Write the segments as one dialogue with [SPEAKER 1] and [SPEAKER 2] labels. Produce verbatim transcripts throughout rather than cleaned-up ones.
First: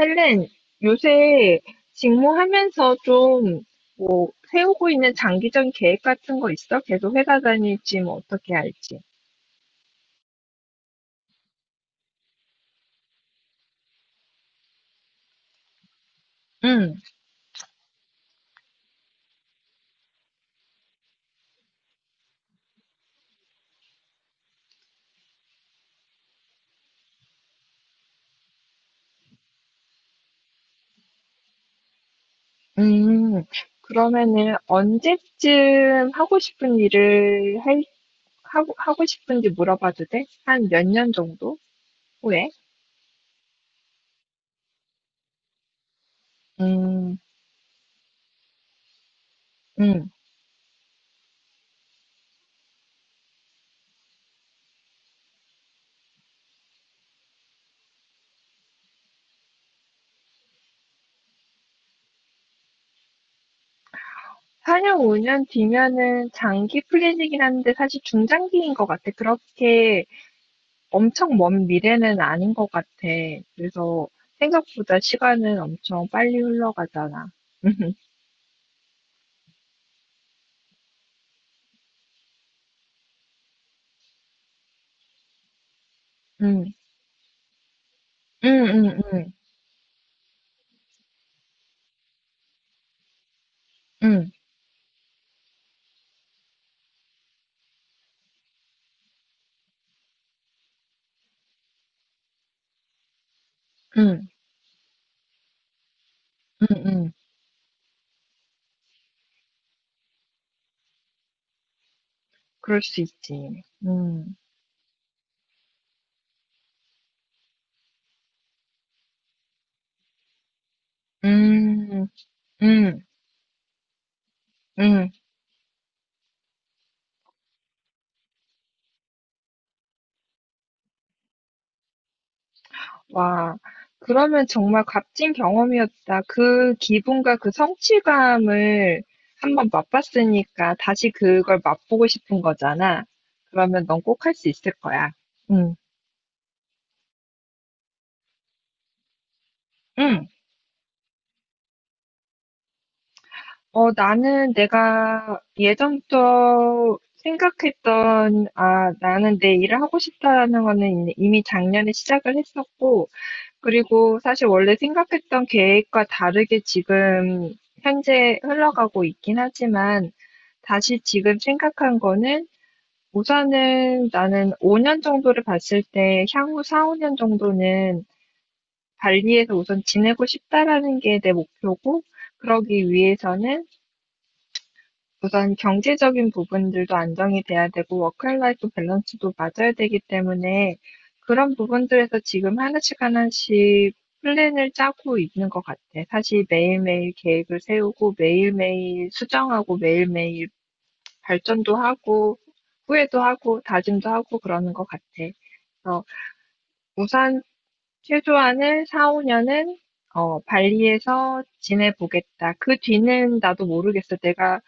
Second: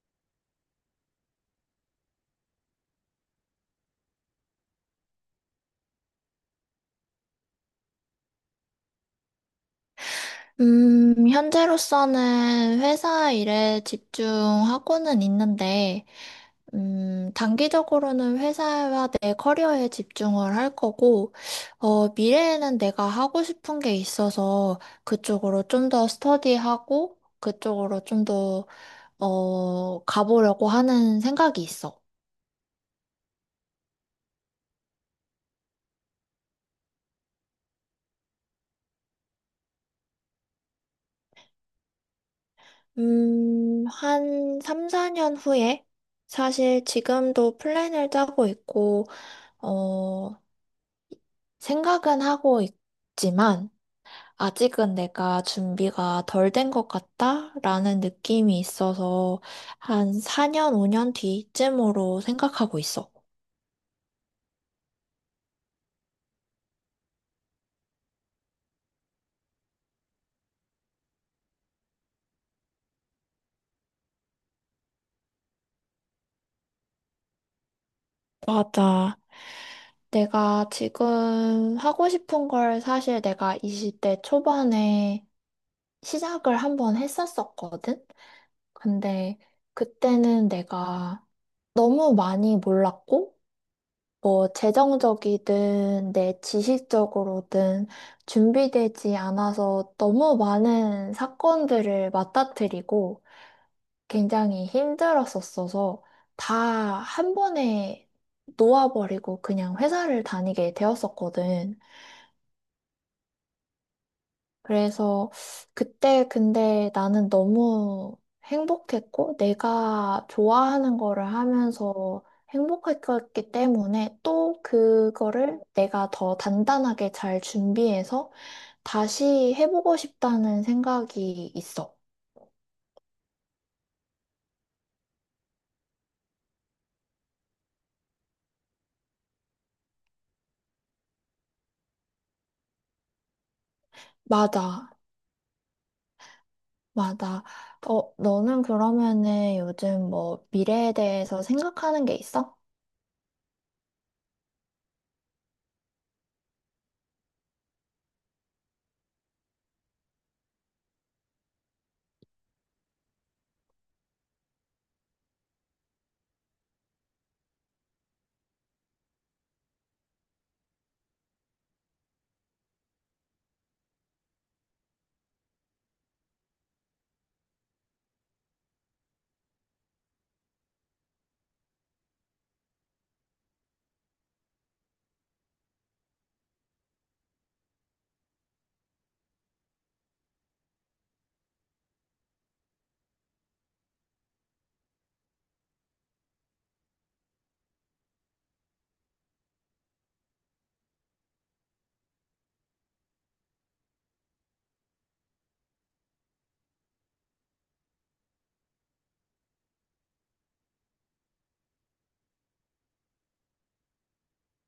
[SPEAKER 1] 헬렌, 요새 직무하면서 좀, 뭐, 세우고 있는 장기적인 계획 같은 거 있어? 계속 회사 다닐지, 뭐, 어떻게 할지.
[SPEAKER 2] 음, 현재로서는 회사 일에 집중하고는 있는데,
[SPEAKER 1] 응,
[SPEAKER 2] 음, 단기적으로는 회사와 내 커리어에 집중을 할 거고, 어, 미래에는 내가 하고 싶은 게 있어서 그쪽으로 좀 더 스터디하고, 그쪽으로 좀 더, 어, 가보려고 하는 생각이 있어.
[SPEAKER 1] 음, 그러면은 언제쯤 하고 싶은 일을 할, 하고, 하고 싶은지 물어봐도 돼? 한 몇 년 정도 후에?
[SPEAKER 2] 음, 한 삼, 사 년 후에? 사실
[SPEAKER 1] 음,
[SPEAKER 2] 지금도 플랜을 짜고 있고,
[SPEAKER 1] 음.
[SPEAKER 2] 어, 생각은 하고 있지만 아직은 내가 준비가 덜 된 것 같다라는 느낌이 있어서 한 사 년, 오 년 뒤쯤으로 생각하고 있어.
[SPEAKER 1] 사 년, 오 년 뒤면은 장기 플랜이긴 한데 사실 중장기인 것 같아. 그렇게 엄청 먼 미래는 아닌 것 같아. 그래서 생각보다 시간은 엄청 빨리 흘러가잖아.
[SPEAKER 2] 맞아. 내가 지금 하고 싶은 걸 사실 내가 이십 대 초반에 시작을
[SPEAKER 1] 응, 응,
[SPEAKER 2] 한번 했었었거든?
[SPEAKER 1] 응, 응,
[SPEAKER 2] 근데 그때는 내가 너무 많이 몰랐고,
[SPEAKER 1] 응,
[SPEAKER 2] 뭐 재정적이든 내 지식적으로든 준비되지 않아서 너무 많은 사건들을 맞닥뜨리고
[SPEAKER 1] 응,
[SPEAKER 2] 굉장히 힘들었었어서 다
[SPEAKER 1] 응, 응.
[SPEAKER 2] 한 번에 놓아버리고 그냥 회사를 다니게 되었었거든.
[SPEAKER 1] 그럴 수 있지. 응,
[SPEAKER 2] 그래서 그때 근데 나는 너무 행복했고 내가 좋아하는 거를
[SPEAKER 1] 응,
[SPEAKER 2] 하면서
[SPEAKER 1] 응,
[SPEAKER 2] 행복했기 때문에 또
[SPEAKER 1] 응.
[SPEAKER 2] 그거를 내가 더 단단하게 잘 준비해서 다시 해보고 싶다는 생각이 있어.
[SPEAKER 1] 와, 그러면 정말 값진 경험이었다. 그 기분과 그 성취감을 한번 맛봤으니까 다시 그걸 맛보고 싶은 거잖아. 그러면 넌 꼭 할 수 있을
[SPEAKER 2] 맞아,
[SPEAKER 1] 거야. 응,
[SPEAKER 2] 맞아. 어, 너는 그러면은 요즘
[SPEAKER 1] 응.
[SPEAKER 2] 뭐 미래에 대해서 생각하는 게 있어?
[SPEAKER 1] 어, 나는 내가 예전부터 생각했던, 아, 나는 내 일을 하고 싶다라는 거는 이- 이미 작년에 시작을 했었고, 그리고 사실 원래 생각했던 계획과 다르게 지금 현재 흘러가고 있긴 하지만, 다시 지금 생각한 거는 우선은 나는 오 년 정도를 봤을 때 향후 사, 오 년 정도는 발리에서 우선 지내고 싶다라는 게 내 목표고, 그러기 위해서는 우선 경제적인 부분들도 안정이 돼야 되고 워크라이프 밸런스도 맞아야 되기 때문에 그런 부분들에서 지금 하나씩 하나씩 플랜을 짜고 있는 것 같아. 사실 매일매일 계획을 세우고 매일매일 수정하고 매일매일 발전도 하고 후회도 하고 다짐도 하고 그러는 것 같아. 그래서 우선 최소한을 사, 오 년은 발리에서 지내보겠다. 그 뒤는 나도 모르겠어. 내가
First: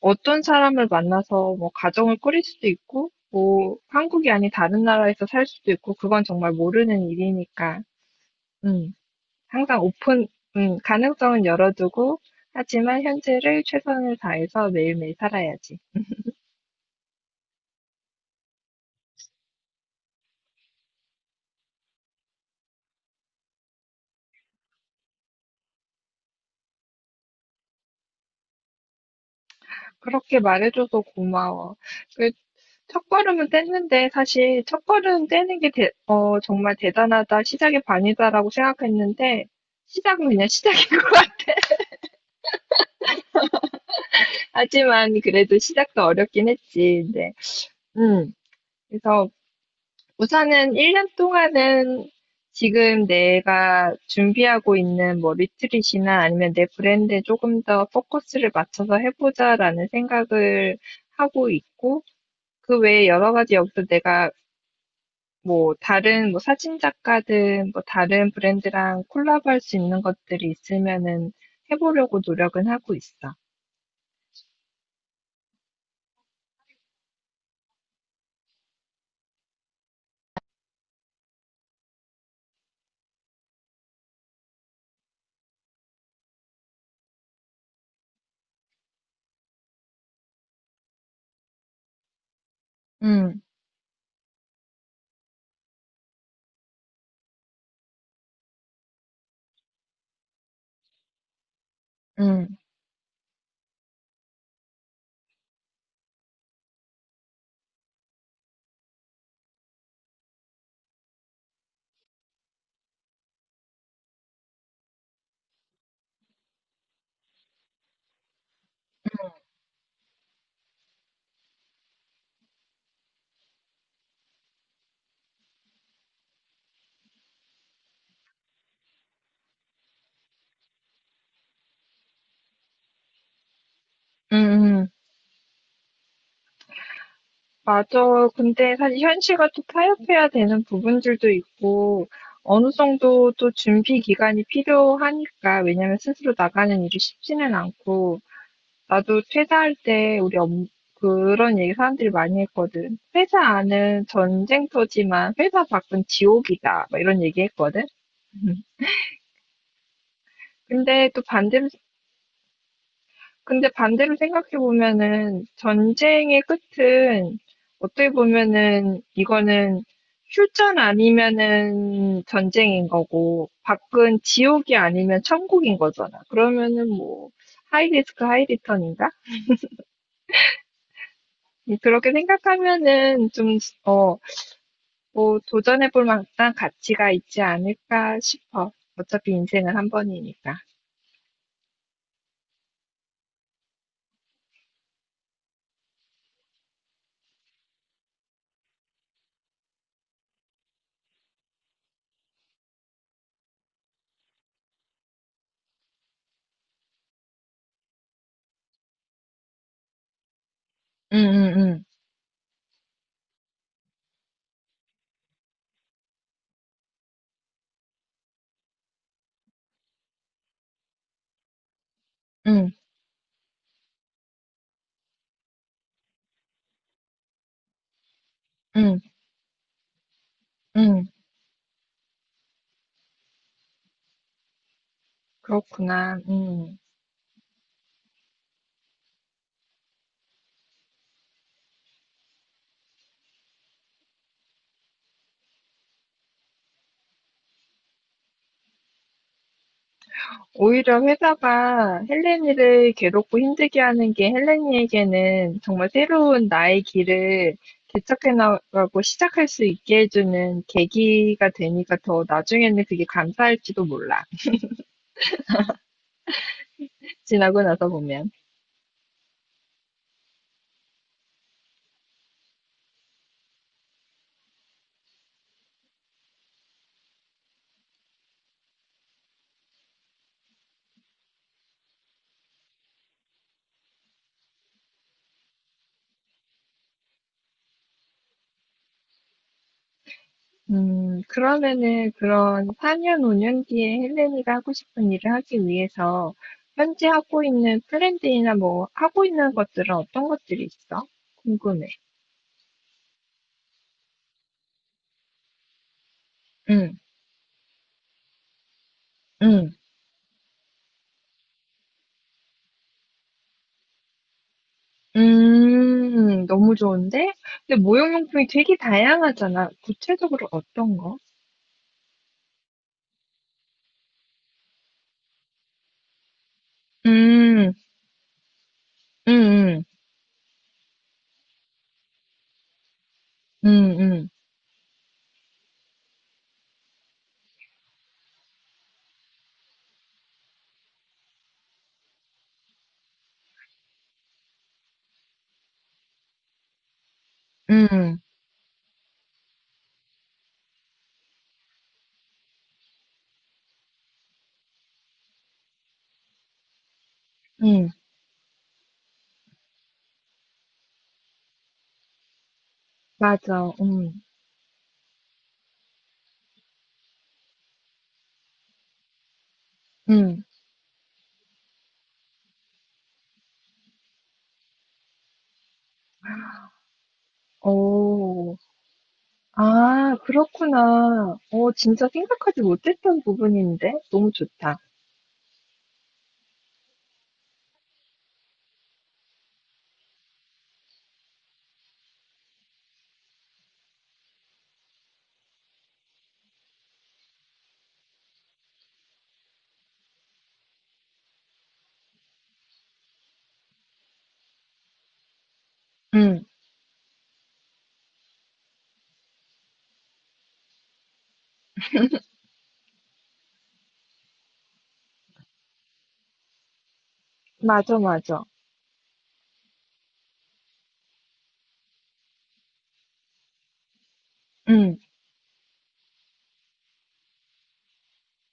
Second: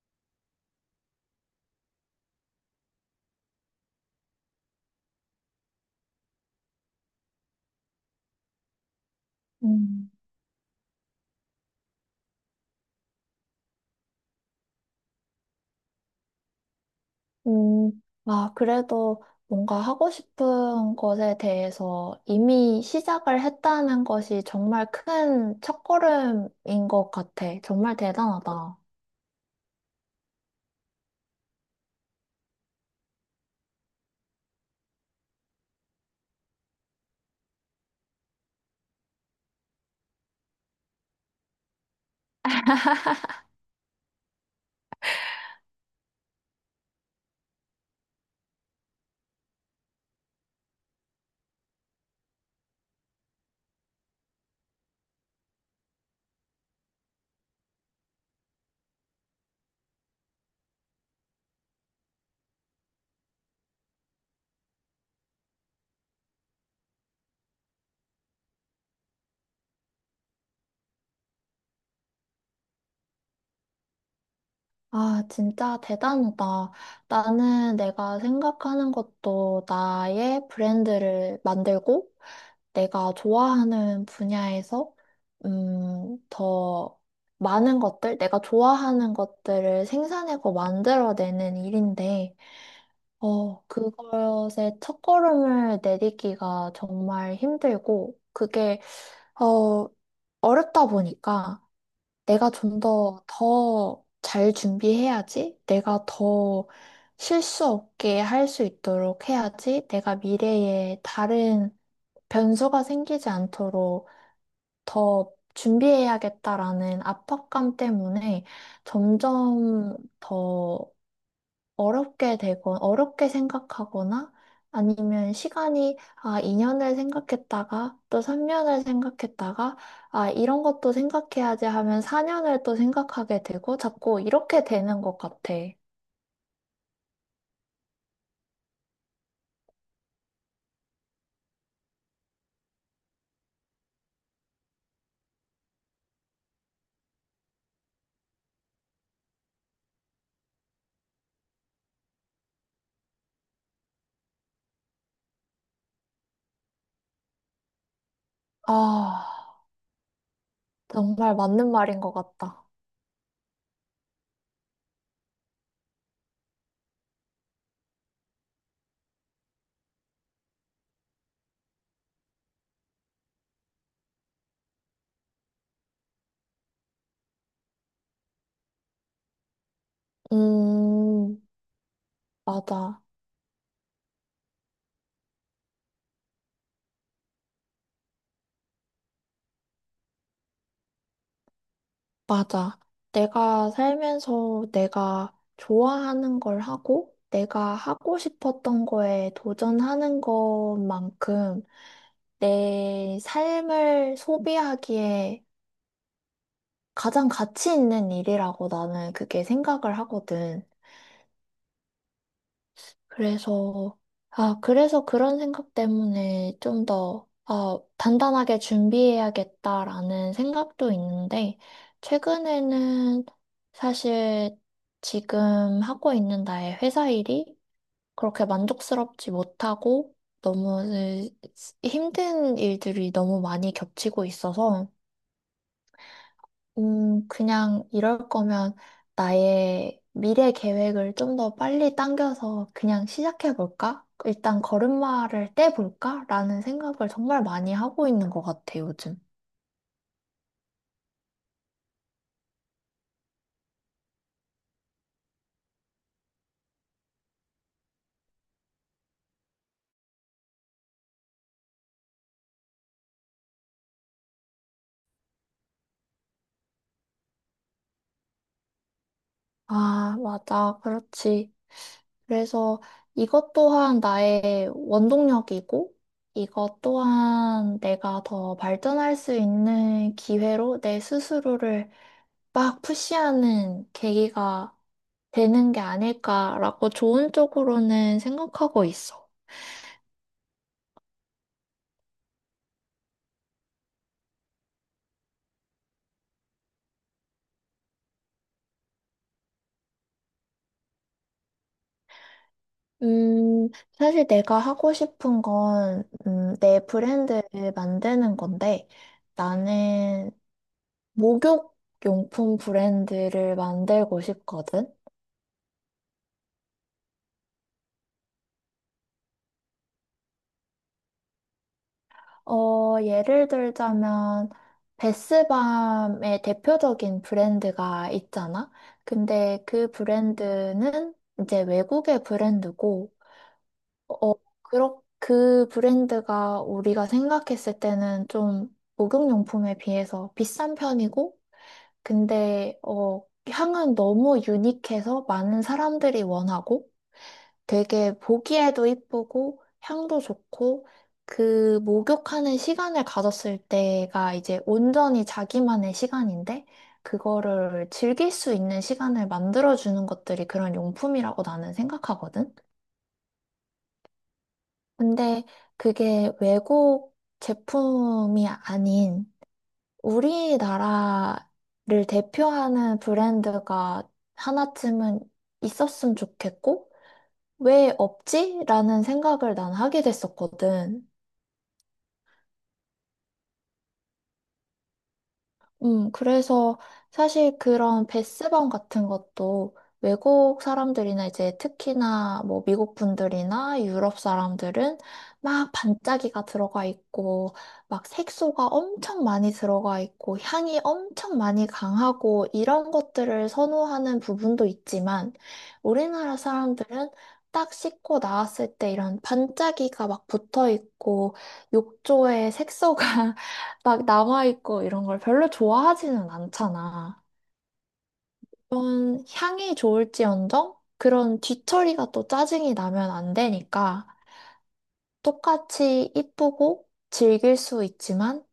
[SPEAKER 1] 어떤 사람을 만나서 뭐 가정을 꾸릴 수도 있고, 뭐 한국이 아닌 다른 나라에서 살 수도 있고, 그건 정말 모르는 일이니까, 음, 항상
[SPEAKER 2] 음.
[SPEAKER 1] 오픈, 음, 가능성은 열어두고, 하지만 현재를 최선을 다해서 매일매일 살아야지.
[SPEAKER 2] 음, 아, 그래도 뭔가 하고 싶은 것에 대해서 이미 시작을 했다는 것이 정말 큰 첫걸음인 것 같아. 정말 대단하다.
[SPEAKER 1] 그렇게 말해줘서 고마워. 그 첫걸음은 뗐는데 사실 첫걸음 떼는 게 대- 어, 정말 대단하다, 시작의 반이다라고 생각했는데 시작은 그냥 시작인 것 같아. 하지만 그래도 시작도 어렵긴 했지. 근데 음. 그래서 우선은 일 년 동안은 지금 내가 준비하고 있는 뭐 리트릿이나 아니면 내 브랜드에 조금 더 포커스를 맞춰서 해보자라는 생각을 하고 있고, 그 외에 여러 가지 여기서 내가 뭐 다른 뭐 사진 작가든 뭐 다른 브랜드랑 콜라보할 수 있는 것들이 있으면은 해보려고 노력은 하고 있어.
[SPEAKER 2] 아, 진짜 대단하다. 나는 내가 생각하는 것도 나의 브랜드를 만들고 내가 좋아하는 분야에서 음, 더 많은 것들, 내가 좋아하는 것들을 생산하고 만들어내는 일인데
[SPEAKER 1] 음,
[SPEAKER 2] 어, 그것의 첫걸음을 내딛기가 정말 힘들고, 그게, 어, 어렵다 보니까 내가
[SPEAKER 1] 음,
[SPEAKER 2] 좀 더, 더 잘 준비해야지, 내가 더 실수 없게 할 수 있도록 해야지, 내가 미래에 다른 변수가 생기지 않도록 더 준비해야겠다라는 압박감 때문에 점점 더 어렵게 되고, 어렵게 생각하거나 아니면 시간이, 아, 이 년을 생각했다가 또 삼 년을 생각했다가, 아, 이런 것도 생각해야지 하면 사 년을 또 생각하게 되고 자꾸
[SPEAKER 1] 음,
[SPEAKER 2] 이렇게
[SPEAKER 1] 음.
[SPEAKER 2] 되는 것 같아.
[SPEAKER 1] 맞아. 근데 사실 현실과 또 타협해야 되는 부분들도 있고, 어느 정도 또 준비 기간이 필요하니까, 왜냐면 스스로 나가는 일이 쉽지는 않고, 나도 퇴사할 때 우리 엄, 그런 얘기 사람들이 많이 했거든. 회사 안은 전쟁터지만 회사 밖은 지옥이다. 막 이런 얘기 했거든.
[SPEAKER 2] 아,
[SPEAKER 1] 근데 또
[SPEAKER 2] 정말
[SPEAKER 1] 반대로
[SPEAKER 2] 맞는 말인 것 같다.
[SPEAKER 1] 근데 반대로 생각해 보면은 전쟁의 끝은 어떻게 보면은 이거는 휴전 아니면은 전쟁인 거고 밖은 지옥이 아니면 천국인 거잖아. 그러면은 뭐 하이 리스크 하이 리턴인가?
[SPEAKER 2] 음,
[SPEAKER 1] 음, 그렇게
[SPEAKER 2] 맞아,
[SPEAKER 1] 생각하면은 좀, 어, 뭐 도전해 볼 만한 가치가 있지 않을까 싶어. 어차피 인생은 한 번이니까.
[SPEAKER 2] 맞아. 내가 살면서 내가 좋아하는 걸 하고, 내가 하고 싶었던 거에 도전하는 것만큼 내 삶을 소비하기에 가장 가치 있는 일이라고 나는 그게 생각을 하거든.
[SPEAKER 1] 응, 응, 응,
[SPEAKER 2] 그래서, 아, 그래서 그런 생각 때문에 좀 더, 아, 단단하게 준비해야겠다라는 생각도 있는데,
[SPEAKER 1] 응,
[SPEAKER 2] 최근에는 사실 지금 하고 있는 나의 회사 일이 그렇게
[SPEAKER 1] 응,
[SPEAKER 2] 만족스럽지 못하고, 너무
[SPEAKER 1] 응.
[SPEAKER 2] 힘든 일들이 너무 많이 겹치고 있어서,
[SPEAKER 1] 그렇구나. 음.
[SPEAKER 2] 음, 그냥 이럴 거면 나의 미래 계획을 좀 더 빨리 당겨서 그냥 시작해 볼까? 일단 걸음마를 떼볼까? 라는 생각을 정말 많이 하고 있는 것 같아, 요즘.
[SPEAKER 1] 오히려 회사가 헬렌이를 괴롭고 힘들게 하는 게 헬렌이에게는 정말 새로운 나의 길을 개척해 나가고 시작할 수 있게 해주는 계기가 되니까 더 나중에는 그게 감사할지도 몰라. 지나고 나서 보면.
[SPEAKER 2] 아, 맞아. 그렇지. 그래서 이것 또한 나의 원동력이고, 이것 또한 내가 더 발전할 수 있는 기회로 내 스스로를 막 푸시하는 계기가 되는 게 아닐까라고 좋은 쪽으로는 생각하고 있어.
[SPEAKER 1] 음, 그러면은 그런 사 년, 오 년 뒤에 헬렌이가 하고 싶은 일을 하기 위해서 현재 하고 있는 플랜들이나 뭐 하고 있는 것들은 어떤 것들이 있어? 궁금해.
[SPEAKER 2] 음, 사실 내가 하고 싶은 건, 음, 내
[SPEAKER 1] 응,
[SPEAKER 2] 브랜드를 만드는 건데,
[SPEAKER 1] 응.
[SPEAKER 2] 나는 목욕 용품 브랜드를 만들고 싶거든.
[SPEAKER 1] 음. 너무 좋은데? 근데 모형용품이 되게 다양하잖아. 구체적으로 어떤 거?
[SPEAKER 2] 어, 예를 들자면, 베스밤의 대표적인
[SPEAKER 1] 음.
[SPEAKER 2] 브랜드가 있잖아? 근데
[SPEAKER 1] 음음.
[SPEAKER 2] 그 브랜드는 이제 외국의 브랜드고,
[SPEAKER 1] 음음.
[SPEAKER 2] 어, 그렇, 그 브랜드가 우리가 생각했을 때는 좀 목욕용품에 비해서 비싼 편이고, 근데, 어, 향은 너무 유니크해서 많은 사람들이 원하고,
[SPEAKER 1] 음. 음.
[SPEAKER 2] 되게 보기에도 이쁘고 향도 좋고 그 목욕하는 시간을 가졌을 때가 이제 온전히 자기만의 시간인데
[SPEAKER 1] 음, 음,
[SPEAKER 2] 그거를 즐길 수 있는 시간을 만들어주는 것들이 그런 용품이라고 나는 생각하거든.
[SPEAKER 1] 맞아. 음.
[SPEAKER 2] 근데 그게 외국 제품이 아닌
[SPEAKER 1] 음.
[SPEAKER 2] 우리나라를 대표하는 브랜드가 하나쯤은 있었으면 좋겠고 왜
[SPEAKER 1] 오,
[SPEAKER 2] 없지? 라는 생각을 난 하게
[SPEAKER 1] 아,
[SPEAKER 2] 됐었거든.
[SPEAKER 1] 그렇구나. 어, 진짜 생각하지 못했던 부분인데. 너무 좋다.
[SPEAKER 2] 음, 그래서 사실 그런 베스방 같은 것도 외국 사람들이나 이제 특히나 뭐 미국 분들이나 유럽 사람들은 막 반짝이가 들어가 있고 막 색소가 엄청 많이 들어가 있고 향이 엄청 많이 강하고 이런 것들을 선호하는 부분도 있지만 우리나라
[SPEAKER 1] 음.
[SPEAKER 2] 사람들은 딱 씻고 나왔을 때 이런 반짝이가 막 붙어 있고 욕조에 색소가 막 남아있고 이런 걸 별로 좋아하지는 않잖아.
[SPEAKER 1] 맞아, 맞아.
[SPEAKER 2] 그런 향이 좋을지언정 그런 뒤처리가 또 짜증이 나면 안 되니까
[SPEAKER 1] 음.
[SPEAKER 2] 똑같이 이쁘고 즐길 수 있지만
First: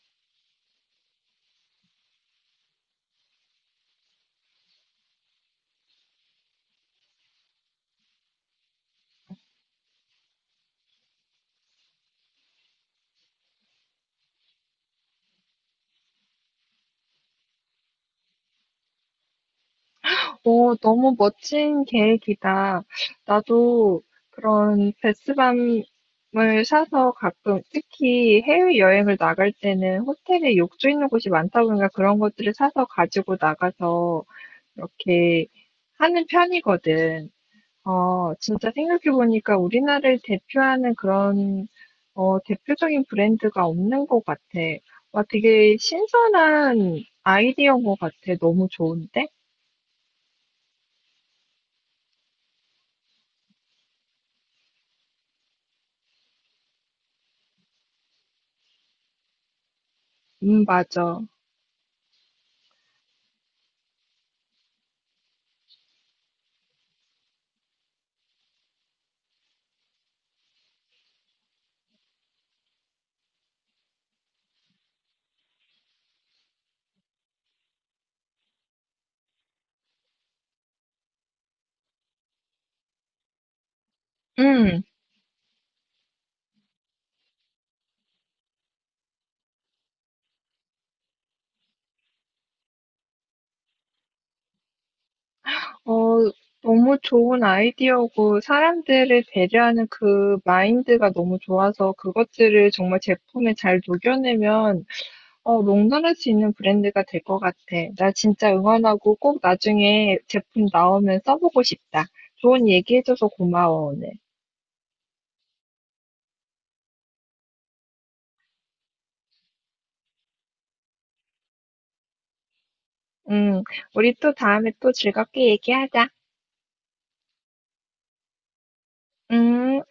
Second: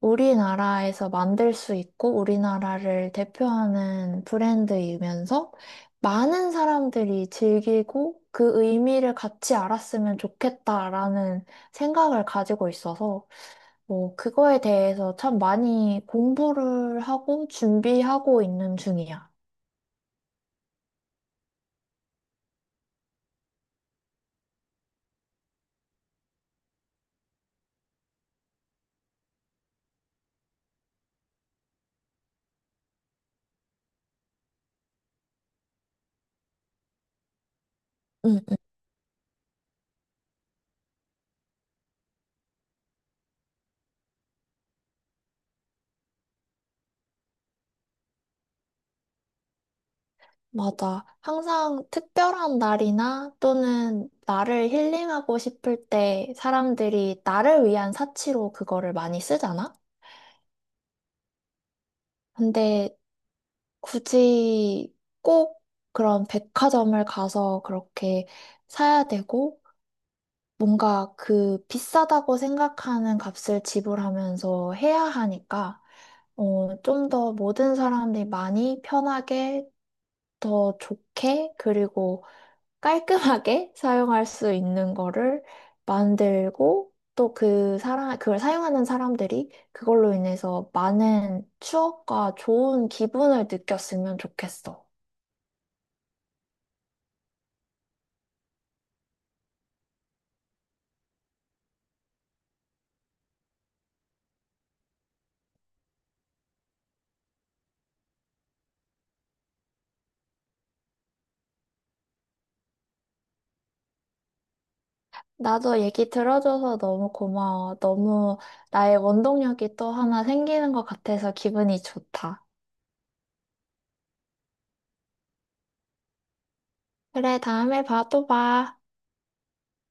[SPEAKER 2] 우리나라에서 만들 수 있고 우리나라를 대표하는 브랜드이면서 많은 사람들이 즐기고 그 의미를 같이 알았으면 좋겠다라는 생각을 가지고 있어서 뭐, 그거에 대해서 참 많이 공부를 하고 준비하고 있는 중이야.
[SPEAKER 1] 오, 너무 멋진 계획이다. 나도 그런 베스밤을 사서 가끔, 특히 해외여행을 나갈 때는 호텔에 욕조 있는 곳이 많다 보니까 그런 것들을 사서 가지고 나가서 이렇게 하는 편이거든. 어,
[SPEAKER 2] 응, 응.
[SPEAKER 1] 진짜 생각해보니까 우리나라를 대표하는 그런, 어, 대표적인 브랜드가 없는 것 같아. 와, 되게 신선한 아이디어인 것 같아. 너무 좋은데?
[SPEAKER 2] 맞아. 항상 특별한 날이나 또는 나를 힐링하고 싶을 때 사람들이 나를 위한 사치로 그거를 많이 쓰잖아?
[SPEAKER 1] 음, 맞아.
[SPEAKER 2] 근데 굳이 꼭 그런 백화점을 가서 그렇게 사야 되고, 뭔가 그 비싸다고 생각하는 값을 지불하면서 해야 하니까, 어, 좀 더 모든 사람들이 많이 편하게, 더 좋게, 그리고 깔끔하게 사용할 수
[SPEAKER 1] 음,
[SPEAKER 2] 있는 거를 만들고, 또 그 사람, 그걸 사용하는 사람들이 그걸로 인해서 많은 추억과 좋은 기분을 느꼈으면 좋겠어.
[SPEAKER 1] 어, 너무 좋은 아이디어고 사람들을 배려하는 그 마인드가 너무 좋아서 그것들을 정말 제품에 잘 녹여내면 어, 롱런할 수 있는 브랜드가 될 것 같아. 나 진짜 응원하고 꼭 나중에 제품 나오면 써보고 싶다. 좋은 얘기해줘서 고마워, 오늘.
[SPEAKER 2] 나도 얘기 들어줘서 너무 고마워. 너무 나의 원동력이 또 하나 생기는 것 같아서 기분이 좋다.
[SPEAKER 1] 음, 우리 또 다음에 또 즐겁게 얘기하자.
[SPEAKER 2] 그래, 다음에 봐, 또 봐.
[SPEAKER 1] 음.